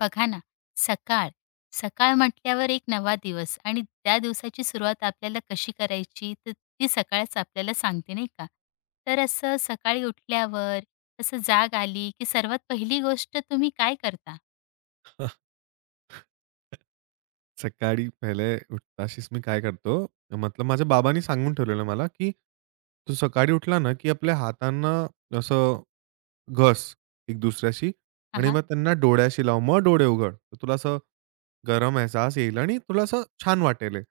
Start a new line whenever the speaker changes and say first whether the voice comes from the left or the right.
left: बघा ना. सकाळ सकाळ म्हटल्यावर एक नवा दिवस आणि त्या दिवसाची सुरुवात आपल्याला कशी करायची तर ती सकाळच आपल्याला सांगते नाही का. तर असं सकाळी उठल्यावर असं जाग आली की सर्वात पहिली गोष्ट तुम्ही काय करता.
right: हं. सकाळी पहिले उठताशीच मी काय करतो, मतलब माझ्या बाबांनी सांगून ठेवलेलं मला, की "तू सकाळी उठला ना, की आपल्या हातांना असं घस एक दुसऱ्याशी
left: हा
right: आणि
left: हा
right: मग त्यांना डोळ्याशी लाव. मग डोळे उघड. तर तुला असं गरम एहसास येईल आणि तुला असं छान वाटेल हे."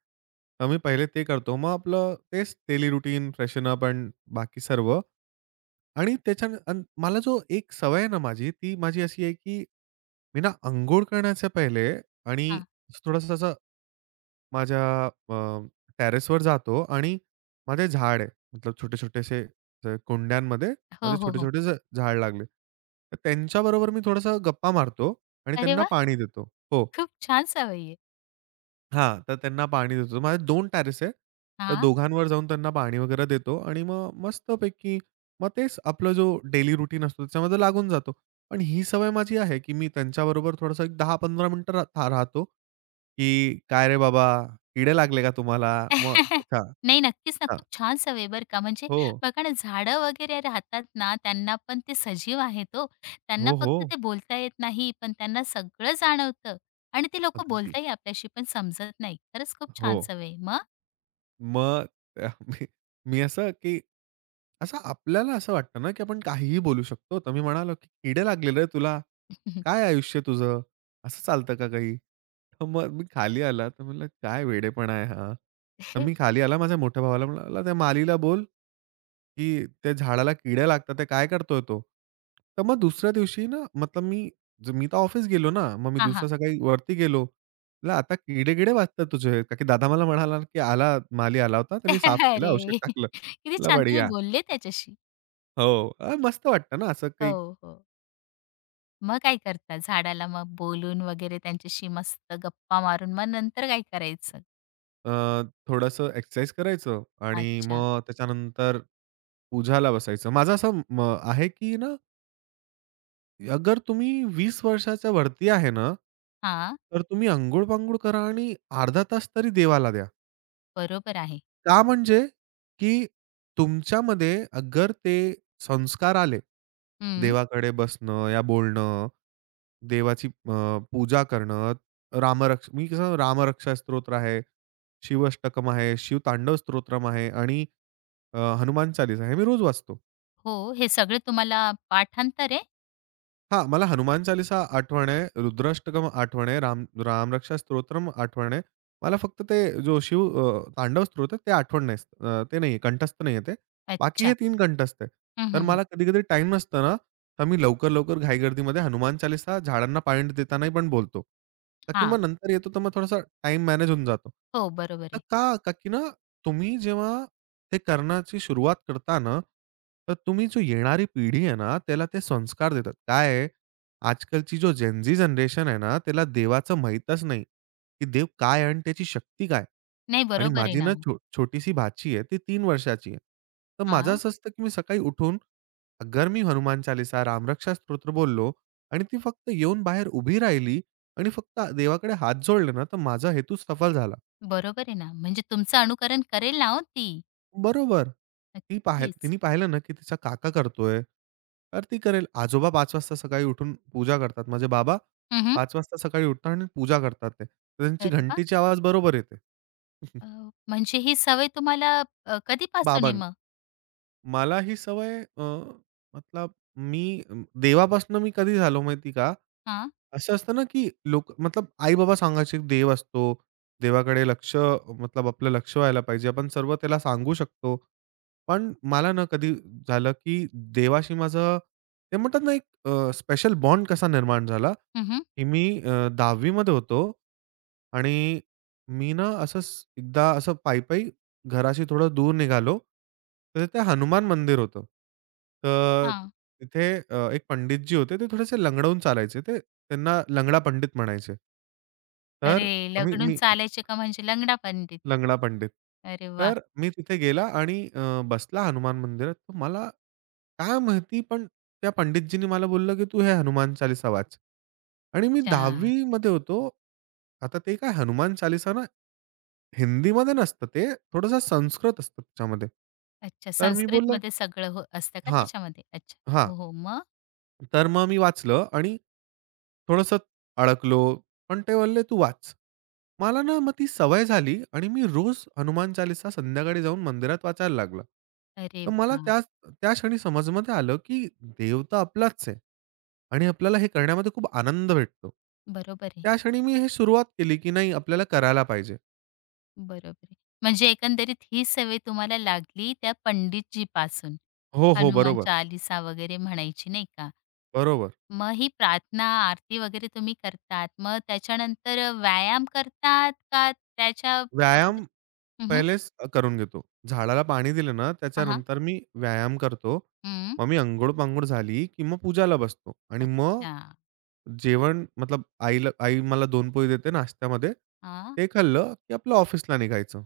right: तर मी पहिले ते करतो. मग आपलं तेच डेली रूटीन, फ्रेशन अप आणि बाकी सर्व. आणि मला जो एक सवय आहे ना माझी, ती माझी अशी आहे की मी ना अंघोळ करण्याच्या पहिले आणि
left: हा.
right: थोडंसं असं माझ्या अ, टेरेसवर जातो आणि माझे झाड आहे. मतलब छोटे-छोटेसे कुंड्यांमध्ये माझे
left: हो हो हो.
right: छोटे-छोटे झाड लागले. तर त्यांच्याबरोबर मी थोडंसं गप्पा मारतो आणि
left: अरे
right: त्यांना
left: वा.
right: पाणी देतो. हो.
left: खूप छान सवय आहे.
right: हां, तर त्यांना पाणी देतो. माझे 2 टॅरेस आहे. तर दोघांवर जाऊन त्यांना पाणी वगैरे देतो आणि मग मस्तपैकी मग तेच आपला जो डेली रुटीन असतो त्याच्यामध्ये लागून जातो. पण ही सवय माझी आहे, की मी त्यांच्याबरोबर थोडंसं एक 10-15 मिनिटं रा था राहतो, की "काय रे बाबा, किडे लागले का तुम्हाला?" मग अच्छा,
left: नाही, नक्कीच ना.
right: हां.
left: खूप छान सवय बरं का. म्हणजे
right: हो,
left: बघा ना, झाडं वगैरे राहतात ना, त्यांना पण ते सजीव आहेत हो. त्यांना
right: हो, हो.
left: फक्त ते बोलता येत नाही, पण त्यांना सगळं जाणवतं आणि ते लोकं
right: अगदी.
left: बोलताही आपल्याशी, पण समजत नाही. खरंच खूप
right: हो.
left: छान सवय आहे. मग?
right: मग मी मी असं, की असं आपल्याला असं वाटतं ना, की आपण काहीही बोलू शकतो. तर मी म्हणालो, "की किडे लागलेले तुला. काय आयुष्य तुझं? असं चालतं का काही?" तर मग मी खाली आला, तर म्हटलं, "काय वेडेपणा आहे हा." तर मी खाली आला. माझ्या मोठ्या भावाला म्हणाला, "त्या मालीला बोल, की त्या झाडाला किड्या लागतात. ते काय करतोय तो?" तर मग दुसऱ्या दिवशी ना, मतलब मी मी तर ऑफिस गेलो ना. मग मी
left: हां,
right: दुसऱ्या
left: हां.
right: सकाळी वरती गेलो. म्हटलं, "आता किडे-किडे वाचतात तुझे." का की दादा मला म्हणाला, की "आला माली आला होता. त्यांनी साफ केलं, औषध
left: अरे!
right: टाकलं."
left: किती
right: म्हटलं,
left: छान तुम्ही
right: "बढिया."
left: बोलले त्याच्याशी.
right: हो. अ, मस्त वाटतं ना असं
left: हो,
right: काही.
left: हो. मग काय करता झाडाला मग बोलून वगैरे त्यांच्याशी मस्त गप्पा मारून मग नंतर काय करायचं?
right: अ, थोडंसं एक्सरसाइज करायचं आणि
left: अच्छा.
right: मग त्याच्यानंतर पूजाला बसायचं. माझं असं आहे, की ना अगर तुम्ही 20 वर्षाच्या वरती आहे ना,
left: हां,
right: तर तुम्ही अंघोळ-पांघोळ करा आणि अर्धा तास तरी देवाला द्या.
left: बरोबर आहे.
right: का म्हणजे, की तुमच्यामध्ये अगर ते संस्कार आले, देवाकडे बसणं या बोलणं, देवाची पूजा करणं, रामरक्ष मी कसं रामरक्षा स्तोत्र आहे, शिवअष्टकम् आहे, शिवतांडव स्तोत्रम आहे आणि हनुमान चालीसा हे मी रोज वाचतो.
left: हो, हे सगळे तुम्हाला पाठांतर आहे?
right: हां, मला हनुमान चालीसा आठवण आहे, रुद्राष्टकम आठवण आहे, रामरक्षा स्तोत्रम आठवण आहे. मला फक्त ते जो शिव तांडव स्तोत्र आहे ते आठवण नाही. अ, ते नाहीये, कंठस्थ नाहीये ते. बाकी हे
left: अच्छा.
right: तीन कंठस्थ आहे.
left: हं,
right: तर
left: हं, हं.
right: मला कधी-कधी टाईम नसतो ना, तर मी लवकर-लवकर घाईगर्दीमध्ये हनुमान चालीसा झाडांना पाणी देतानाही पण बोलतो. का की
left: हां.
right: मग नंतर येतो तर मग थोडासा टाईम मॅनेज होऊन जातो.
left: हो, बरोबर
right: तर
left: आहे.
right: का? का की ना तुम्ही जेव्हा ते करण्याची सुरुवात करता ना, तर तुम्ही जो येणारी पिढी आहे ना, त्याला ते संस्कार देतात. काय आहे, आजकालची जो जेन जनरेशन आहे ना, त्याला देवाचं माहीतच नाही, की देव काय आहे आणि त्याची शक्ती काय?
left: नाही
right: आणि
left: बरोबर आहे
right: माझी
left: ना.
right: ना छोटीशी भाची आहे, ती तीन वर्षाची आहे. तर माझं
left: हां,
right: असं असतं, की मी सकाळी उठून अगर मी हनुमान चालीसा, रामरक्षा स्तोत्र बोललो आणि ती फक्त येऊन बाहेर उभी राहिली, आणि फक्त देवाकडे हात जोडले ना, तर माझा हेतूच सफल झाला.
left: बरोबर आहे ना. म्हणजे तुमचं अनुकरण करेल ना हो ती.
right: बरोबर, ती पाह
left: नक्कीच.
right: तिने पाहिलं ना, की तिचा काका करतोय, तर ती करेल. आजोबा 5 वाजता सकाळी उठून पूजा करतात. माझे बाबा
left: हं, हं.
right: 5 वाजता सकाळी उठतात आणि पूजा करतात ते. तर त्यांची
left: अरे वा.
right: घंटीची आवाज बरोबर येते.
left: अ, म्हणजे ही सवय तुम्हाला कधीपासून आहे
right: बाबां
left: मग?
right: मला ही सवय मतलब देवापासून मी कधी झालो माहिती का?
left: हां.
right: असं असतं ना, की लोक मतलब आई-बाबा सांगायचे देव असतो. देवाकडे लक्ष मतलब आपलं लक्ष व्हायला पाहिजे. आपण सर्व त्याला सांगू शकतो. पण मला ना कधी झालं, की देवाशी माझं ते म्हणतात ना, एक स्पेशल बॉन्ड कसा निर्माण झाला,
left: हं, हं.
right: की मी 10वी मध्ये होतो आणि मी ना असंच एकदा असं पायी-पायी घराशी थोडं दूर निघालो. तर तिथे हनुमान मंदिर होतं. तर
left: हां.
right: तिथे एक पंडितजी होते. ते थोडेसे लंगडवून चालायचे. ते त्यांना लंगडा पंडित म्हणायचे. तर
left: अरे,
right: आम्ही
left: लग्नून
right: मी
left: चालायचे का म्हणजे लंगडा पंडित?
right: लंगडा पंडित.
left: अरे वाह!
right: तर मी तिथे गेला आणि बसला हनुमान मंदिरात. तर मला काय माहिती पण त्या पंडितजींनी मला बोललं, की "तू हे हनुमान चालीसा वाच." आणि मी
left: अच्छा.
right: 10वी मध्ये होतो. आता ते काय हनुमान चालीसा ना हिंदीमध्ये नसतं ते, थोडंसं संस्कृत असतं त्याच्यामध्ये.
left: अच्छा,
right: तर मी बोललो
left: संस्कृतमध्ये सगळं हो असतं का
right: हां,
left: त्याच्यामध्ये? अच्छा.
right: हां.
left: हो, हो. मग?
right: तर मग मी वाचलं आणि थोडंसं अडकलो. पण ते बोलले, "तू वाच." मला ना मग ती सवय झाली आणि मी रोज हनुमान चालीसा संध्याकाळी जाऊन मंदिरात वाचायला लागला.
left: अरे
right: तर मला
left: वाह!
right: त्या त्या क्षणी समजमध्ये आलं, की देव तर आपलाच आहे आणि आपल्याला हे करण्यामध्ये खूप आनंद भेटतो.
left: बरोबर आहे.
right: त्या क्षणी मी हे सुरुवात केली, की नाही आपल्याला करायला पाहिजे.
left: बरोबर आहे. म्हणजे एकंदरीत ही सवय तुम्हाला लागली त्या पंडितजीपासून.
right: हो, हो.
left: हनुमान चालीसा वगैरे म्हणायची नाही का?
right: बरोबर.
left: मग ही प्रार्थना, आरती वगैरे तुम्ही करतात. मग त्याच्यानंतर व्यायाम करतात का त्याच्या अगोदर?
right: व्यायाम
left: हं, हं.
right: पहिलेच करून घेतो. झाडाला पाणी दिलं ना,
left: हां, हां.
right: त्याच्यानंतर मी व्यायाम करतो. मग मी अंघोळ-पांघोळ झाली, की मग पूजाला बसतो आणि मग
left: अच्छा.
right: जेवण मतलब आई मला दोन पोळी देते नाश्त्यामध्ये.
left: हां.
right: ते खाल्लं, की आपलं ऑफिसला निघायचं.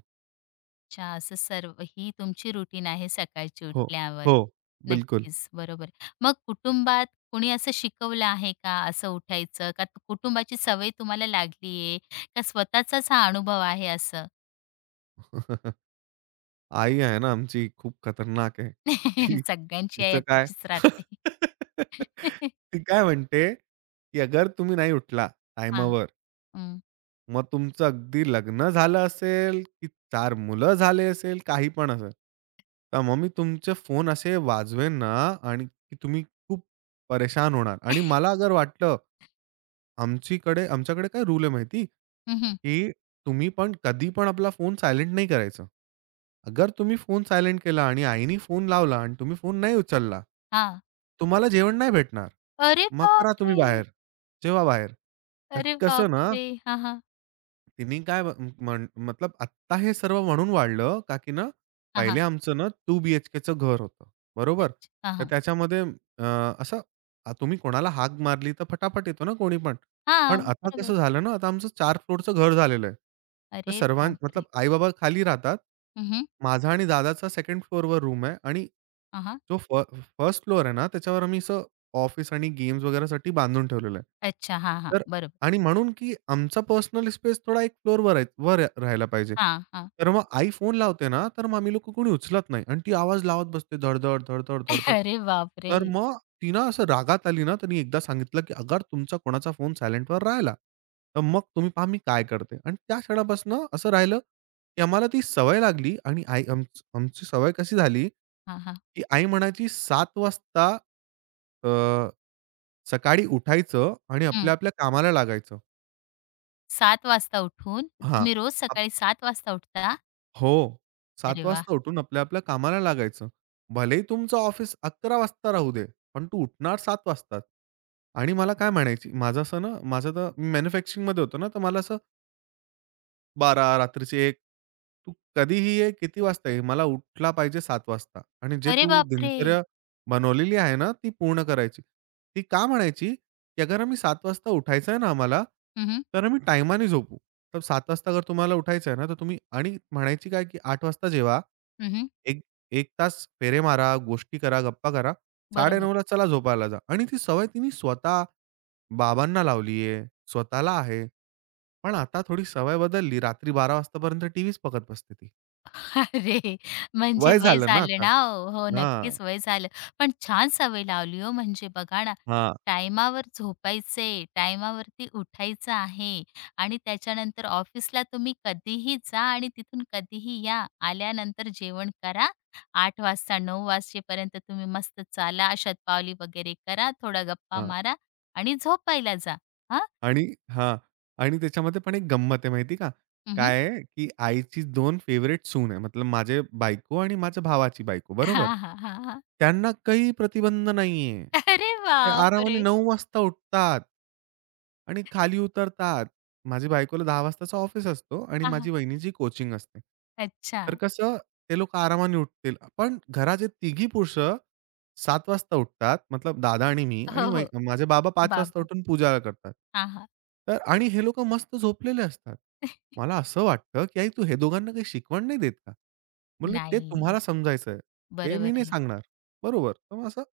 left: अच्छा, असं सर्व ही तुमची रुटीन आहे सकाळची
right: हो,
left: उठल्यावर.
right: हो, बिलकुल.
left: नक्कीच, बरोबर. मग कुटुंबात कुणी असं शिकवलं आहे का असं उठायचं? कुटुंबाची सवय तुम्हाला लागली आहे? का स्वतःचाच हा अनुभव आहे असं?
right: आई आहे ना आमची, खूप खतरनाक आहे. ती
left: सगळ्यांची
right: तिचं
left: आहे
right: काय
left: तशीच राहते.
right: ती काय म्हणते, की अगर तुम्ही नाही उठला
left: हां,
right: टायमावर,
left: हं.
right: मग तुमचं अगदी लग्न झालं असेल, की 4 मुलं झाले असेल, काही पण असेल. तर मग मी तुमचे फोन असे वाजवेन ना आणि की तुम्ही खूप परेशान होणार. आणि मला अगर वाटलं, आमच्याकडे काय रूल आहे माहिती?
left: हं, हं.
right: की तुम्ही पण कधी पण आपला फोन सायलेंट नाही करायचा. अगर तुम्ही फोन सायलेंट केला आणि आईनी फोन लावला आणि तुम्ही फोन नाही उचलला, तुम्हाला जेवण नाही भेटणार.
left: अरे
right: मग करा तुम्ही
left: बापरे!
right: बाहेर, जेवा बाहेर. का की
left: अरे
right: कसं ना,
left: बापरे! हां, हां.
right: तिनी काय म म्हण मतलब आत्ता हे सर्व म्हणून वाढलं, का की ना
left: हां,
right: पहिले
left: हां.
right: आमचं ना 2 बीएचकेचं घर होतं, बरोबर?
left: अच्छा. हां,
right: तर
left: हां.
right: त्याच्यामध्ये अ, असं तुम्ही कोणाला हाक मारली तर फटाफट येतो ना कोणी पण. पण
left: हां,
right: आता कसं
left: बरोबर.
right: झालं ना, आता आमचं 4 फ्लोरचं घर झालेलं आहे. तर
left: अरे
right: मतलब
left: बापरे!
right: आई-बाबा खाली राहतात.
left: हं, हं.
right: माझा आणि दादाचा 2nd फ्लोरवर रूम आहे आणि
left: हां,
right: जो फर्स्ट फ्लोर आहे ना, त्याच्यावर आम्ही असं ऑफिस आणि गेम्स वगैरेसाठी बांधून ठेवलेलं आहे.
left: अच्छा. हां, हां. बरोबर.
right: आणि म्हणून की आमचा पर्सनल स्पेस थोडा एक फ्लोअरवर आहे, वर राहायला पाहिजे.
left: हां,
right: तर मग आई फोन लावते ना, तर मग आम्ही लोकं कोणी उचलत नाही आणि ती आवाज लावत बसते धड-धड, धड-धड, धड.
left: अरे बापरे!
right: तर मग ती ना असं रागात आली ना, तिने एकदा सांगितलं, की "अगर तुमचा कोणाचा फोन सायलेंटवर राहिला, तर मग तुम्ही पहा मी काय करते." आणि त्या क्षणापासून असं राहिलं, की आम्हाला ती सवय लागली आणि आई आमची सवय कशी झाली,
left: हां, हां.
right: की आई म्हणायची 7 वाजता अ, सकाळी उठायचं आणि
left: हं.
right: आपल्या-आपल्या कामाला लागायचं.
left: 7 वाजता उठून
right: हां.
left: तुम्ही रोज
right: आप
left: सकाळी 7 वाजता उठता?
right: हो. 7
left: अरे वाह!
right: वाजता उठून आपल्या-आपल्या कामाला लागायचं. भलेही तुमचं ऑफिस 11 वाजता राहू दे, पण तू उठणार 7 वाजताच. आणि मला काय म्हणायची, माझं असं ना माझं तर मॅन्युफॅक्चरिंगमध्ये होतं ना, तर मला असं 12 रात्रीची 1, तू कधीही ये, किती वाजता ये, मला उठला पाहिजे 7 वाजता आणि जे
left: अरे
right: तू
left: बापरे!
right: दिनचर्या बनवलेली आहे ना, ती पूर्ण करायची. ती का म्हणायची, की "अगर आम्ही 7 वाजता उठायचं आहे ना आम्हाला,
left: हं, हं.
right: तर आम्ही टाईमाने झोपू." तर 7 वाजता अगर तुम्हाला उठायचं आहे ना, तर तुम्ही आणि म्हणायची काय, की "8 वाजता जेवा,
left: हं, हं.
right: एक 1 तास फेरे मारा, गोष्टी करा, गप्पा करा,
left: बरोबर.
right: 9:30ला चला झोपायला जा." आणि ती सवय तिने स्वतः बाबांना लावली आहे, स्वतःला आहे. पण आता थोडी सवय बदलली. रात्री बारा वाजतापर्यंत टीव्हीच बघत बसते ती.
left: अरे! म्हणजे
right: वय
left: वय
right: झालं ना
left: झालं
right: आता.
left: ना हो. हो,
right: हां,
left: नक्कीच वय झालं. पण छान सवय लावली हो म्हणजे बघा ना,
right: हां,
left: टायमावर झोपायचंय, टायमावरती उठायचं आहे आणि त्याच्यानंतर ऑफिसला तुम्ही कधीही जा आणि तिथून कधीही या. आल्यानंतर जेवण करा. 8 वाजता 9 वाजेपर्यंत तुम्ही मस्त चाला, शतपावली वगैरे करा, थोडा गप्पा
right: हां.
left: मारा आणि झोपायला जा. हां.
right: आणि हां. आणि त्याच्यामध्ये पण एक गंमत आहे माहिती का?
left: हं, हं.
right: काय आहे, की आईची दोन फेवरेट सून आहे. मतलब माझे बायको आणि माझ्या भावाची बायको, बरोबर?
left: हां, हां, हां, हां.
right: त्यांना काही प्रतिबंध नाहीये.
left: अरे
right: ते आरामाने
left: बापरे!
right: 9 वाजता उठतात आणि खाली उतरतात. माझी बायकोला 10 वाजताचा ऑफिस असतो आणि
left: हां, हां.
right: माझी वहिनीची कोचिंग असते.
left: अच्छा.
right: तर कसं, ते लोकं आरामाने उठतील. पण घराचे तिघी पुरुष 7 वाजता उठतात, मतलब दादा आणि मी आणि
left: हो, हो.
right: माझे बाबा पाच वाजता
left: बाप
right: उठून पूजा करतात.
left: हां, हां.
right: तर आणि हे लोकं मस्त झोपलेले असतात. मला असं वाटतं, की आई तू हे दोघांना काही शिकवण नाही देत का? म्हणले, "ते
left: नाही.
right: तुम्हाला समजायचं आहे. ते मी
left: बरोबर
right: नाही
left: आहे.
right: सांगणार." बरोबर. तर मग असं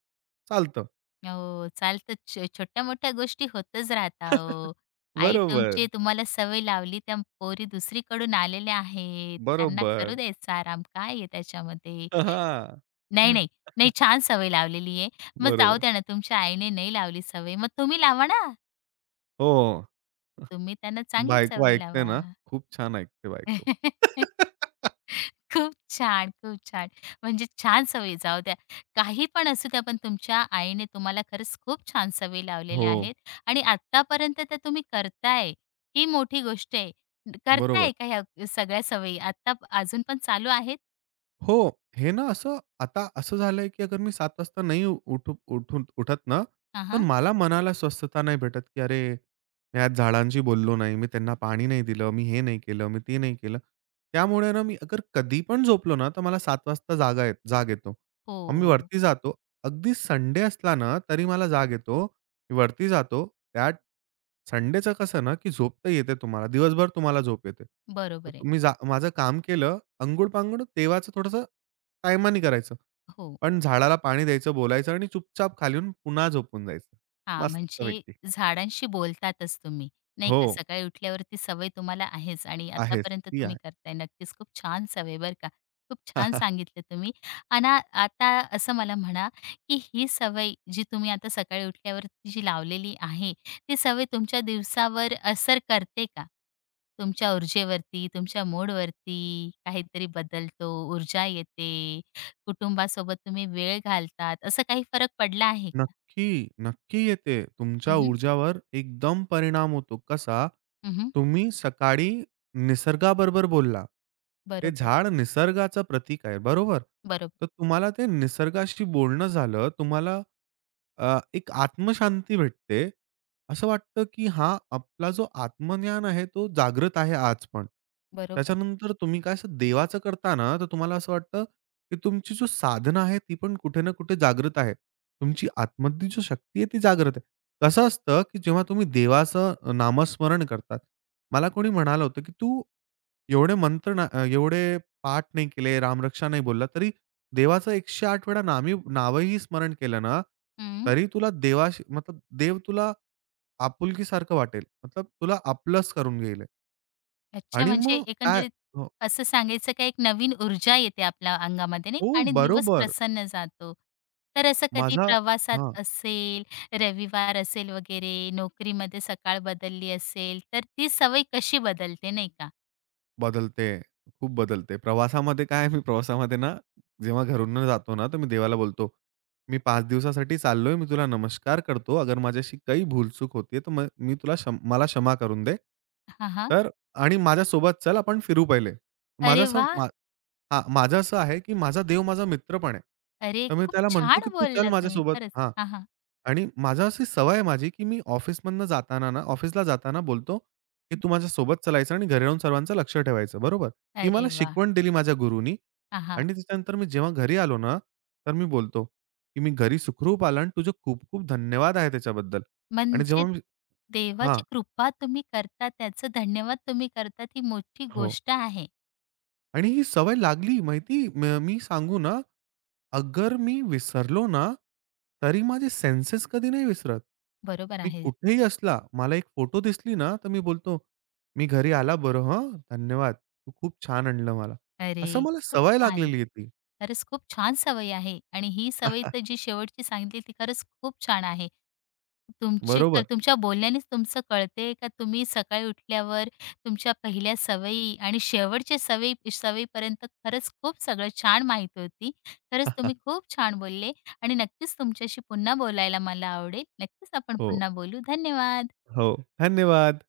right: चालतं.
left: हो, चालतं. छोट्या-मोठ्या गोष्टी होतच राहतात हो. आई तुमची
right: बरोबर,
left: तुम्हाला सवय लावली, त्या पोरी दुसरीकडून आलेल्या आहेत. त्यांना करू
right: बरोबर.
left: द्यायचा आराम. काय आहे त्याच्यामध्ये?
right: हां.
left: नाही, नाही. नाही, छान सवय लावलेली आहे. मग जाऊ
right: बरोबर.
left: द्या ना, तुमच्या आईने नाही लावली सवय, मग तुम्ही लावा ना.
right: हो.
left: तुम्ही त्यांना चांगली
right: बायको
left: सवय
right: ऐकते
left: लावा.
right: ना, खूप छान ऐकते बायको.
left: खूप छान, खूप छान. म्हणजे छान सवयी जाऊ द्या. काही पण असू द्या, पण तुमच्या आईने तुम्हाला खरंच खूप छान सवयी
right: हो,
left: लावलेल्या आहेत आणि आत्तापर्यंत त्या तुम्ही करताय, ही मोठी गोष्ट आहे.
right: बरोबर.
left: करताय का ह्या सगळ्या सवयी? आत्ता अजून पण चालू आहेत?
right: हो, हे ना असं आता असं झालंय, की अगर मी 7 वाजता नाही उ- उठू उठून उठत ना, तर
left: हां,
right: मला मनाला स्वस्थता नाही भेटत, की अरे, मी आज झाडांशी बोललो नाही, मी त्यांना पाणी नाही दिलं, मी हे नाही केलं, मी ते नाही केलं. त्यामुळे ना मी अगर कधी पण झोपलो ना, तर मला 7 वाजता जाग येतो. मग मी
left: हो,
right: वरती जातो. अगदी संडे असला ना, तरी मला जाग येतो. वरती जातो, त्या संडेचं कसं ना, की झोप तर येते तुम्हाला. दिवसभर तुम्हाला झोप येते. तर
left: बरोबर आहे.
right: तुम्ही जा, माझं काम केलं, अंघोळ-पांघोळ तेव्हाचं थोडंसं टायमानी करायचं.
left: हो.
right: पण झाडाला पाणी द्यायचं, बोलायचं आणि चुपचाप खाली येऊन पुन्हा झोपून जायचं.
left: हां, म्हणजे
right: मस्तपैकी.
left: झाडांशी बोलतातच तुम्ही, नाही
right: हो,
left: का. सकाळी उठल्यावरती सवय तुम्हाला आहेच आणि
right: आहेच.
left: आतापर्यंत
right: ती
left: तुम्ही
right: आहे.
left: करताय. नक्कीच खूप छान सवय बरं का. खूप छान सांगितलं तुम्ही. आणि आता असं मला म्हणा, की ही सवय जी तुम्ही आता सकाळी उठल्यावरती जी लावलेली आहे, ती सवय तुमच्या दिवसावर असर करते का? तुमच्या ऊर्जेवरती, तुमच्या मूडवरती काहीतरी बदलतो, ऊर्जा येते, कुटुंबासोबत तुम्ही वेळ घालतात, असा काही फरक पडला आहे का?
right: नक्की, नक्की येते. तुमच्या
left: हं, हं.
right: ऊर्जावर एकदम परिणाम होतो. कसा? तुम्ही सकाळी निसर्गाबरोबर बोलला. ते
left: बरोबर,
right: झाड निसर्गाचं प्रतीक आहे, बरोबर?
left: बरोबर,
right: तर तुम्हाला ते निसर्गाशी बोलणं झालं. तुम्हाला एक आत्मशांती भेटते. असं वाटतं, की हा आपला जो आत्मज्ञान आहे, तो जागृत आहे आज पण.
left: बरोबर.
right: त्याच्यानंतर तुम्ही काय असं देवाचं करता ना, तर तुम्हाला असं वाटतं, की तुमची जो साधना आहे, ती पण कुठे ना कुठे जागृत आहे. तुमची आतमधली जी शक्ती आहे, ती जागृत आहे. कसं असतं, की जेव्हा तुम्ही देवाचं नामस्मरण करतात. मला कोणी म्हणालं होतं, की "तू एवढे मंत्र ना एवढे पाठ नाही केले, रामरक्षा नाही बोलला, तरी देवाचं 108 वेळा नावही स्मरण केलं ना,
left: हं.
right: तरी तुला देवाशी मतलब देव तुला आपुलकीसारखं वाटेल. मतलब तुला आपलंच करून घेईल."
left: अच्छा,
right: आणि
left: म्हणजे
right: मग काय,
left: एकंदरीत
right: हो,
left: असं सांगायचं का एक नवीन ऊर्जा येते आपल्या अंगामध्ये नाही
right: हो,
left: का आणि दिवस
right: बरोबर.
left: प्रसन्न जातो. तर असं कधी
right: माझा
left: प्रवासात
right: हां.
left: असेल, रविवार असेल वगैरे, नोकरीमध्ये सकाळ बदलली असेल, तर ती सवय कशी बदलते नाही का?
right: बदलते. खूप बदलते. प्रवासामध्ये काय, मी प्रवासामध्ये ना, जेव्हा घरून जातो ना, तर मी देवाला बोलतो, "मी 5 दिवसासाठी चाललोय. मी तुला नमस्कार करतो. अगर माझ्याशी काही भूलचूक होतीये, तर मग मी तुला क्षम मला क्षमा करून दे.
left: हां, हां.
right: तर आणि माझ्यासोबत चल, आपण फिरू पहिले." माझं
left: अरे
right: असं
left: वाह!
right: मा हां, माझं असं आहे, की माझा देव माझा मित्र पण आहे.
left: अरे,
right: तर मी
left: खूप
right: त्याला म्हणतो, की
left: छान
right: "तू चल
left: बोलला तुम्ही
right: माझ्यासोबत."
left: खरंच.
right: हां.
left: हां, हां.
right: आणि माझं अशी सवय आहे माझी, की मी ऑफिसमधनं जाताना ना, ऑफिसला जाताना बोलतो, की हं, "तू माझ्यासोबत चालायचं आणि घरी राहून सर्वांचं लक्ष ठेवायचं." बरोबर? ही मला
left: अरे वाह!
right: शिकवण दिली माझ्या गुरुनी.
left: हां, हां.
right: आणि त्याच्यानंतर मी जेव्हा घरी आलो ना, तर मी बोलतो, की "मी घरी सुखरूप आला आणि तुझे खूप-खूप धन्यवाद आहे त्याच्याबद्दल." आणि
left: म्हणजे
right: जेव्हा मी हां.
left: देवाची कृपा तुम्ही करता, त्याचं धन्यवाद तुम्ही करता, ती मोठी
right: हो.
left: गोष्ट आहे.
right: आणि ही सवय लागली माहिती, मी सांगू ना, अगर मी विसरलो ना, तरी माझे सेन्सेस कधी नाही विसरत.
left: बरोबर
right: मी
left: आहे.
right: कुठेही असला, मला एक फोटो दिसली ना, तर मी बोलतो, "मी घरी आला बरं हं, धन्यवाद. तू खूप छान आणलं मला." असं
left: अरे,
right: मला
left: खूप
right: सवय
left: छान!
right: लागलेली आहे ती.
left: खरंच खूप छान सवय आहे आणि ही सवय तर जी शेवटची सांगितली ती खरंच खूप छान आहे. तुमची
right: बरोबर.
left: तुमच्या बोलण्यानेच तुमचं कळते का तुम्ही सकाळी उठल्यावर तुमच्या पहिल्या सवयी आणि शेवटच्या सवयी सवयीपर्यंत खरंच खूप सगळं छान माहिती होती. खरंच तुम्ही खूप छान बोलले आणि नक्कीच तुमच्याशी पुन्हा बोलायला मला आवडेल. नक्कीच आपण
right: हो.
left: पुन्हा बोलू. धन्यवाद.
right: हो. धन्यवाद.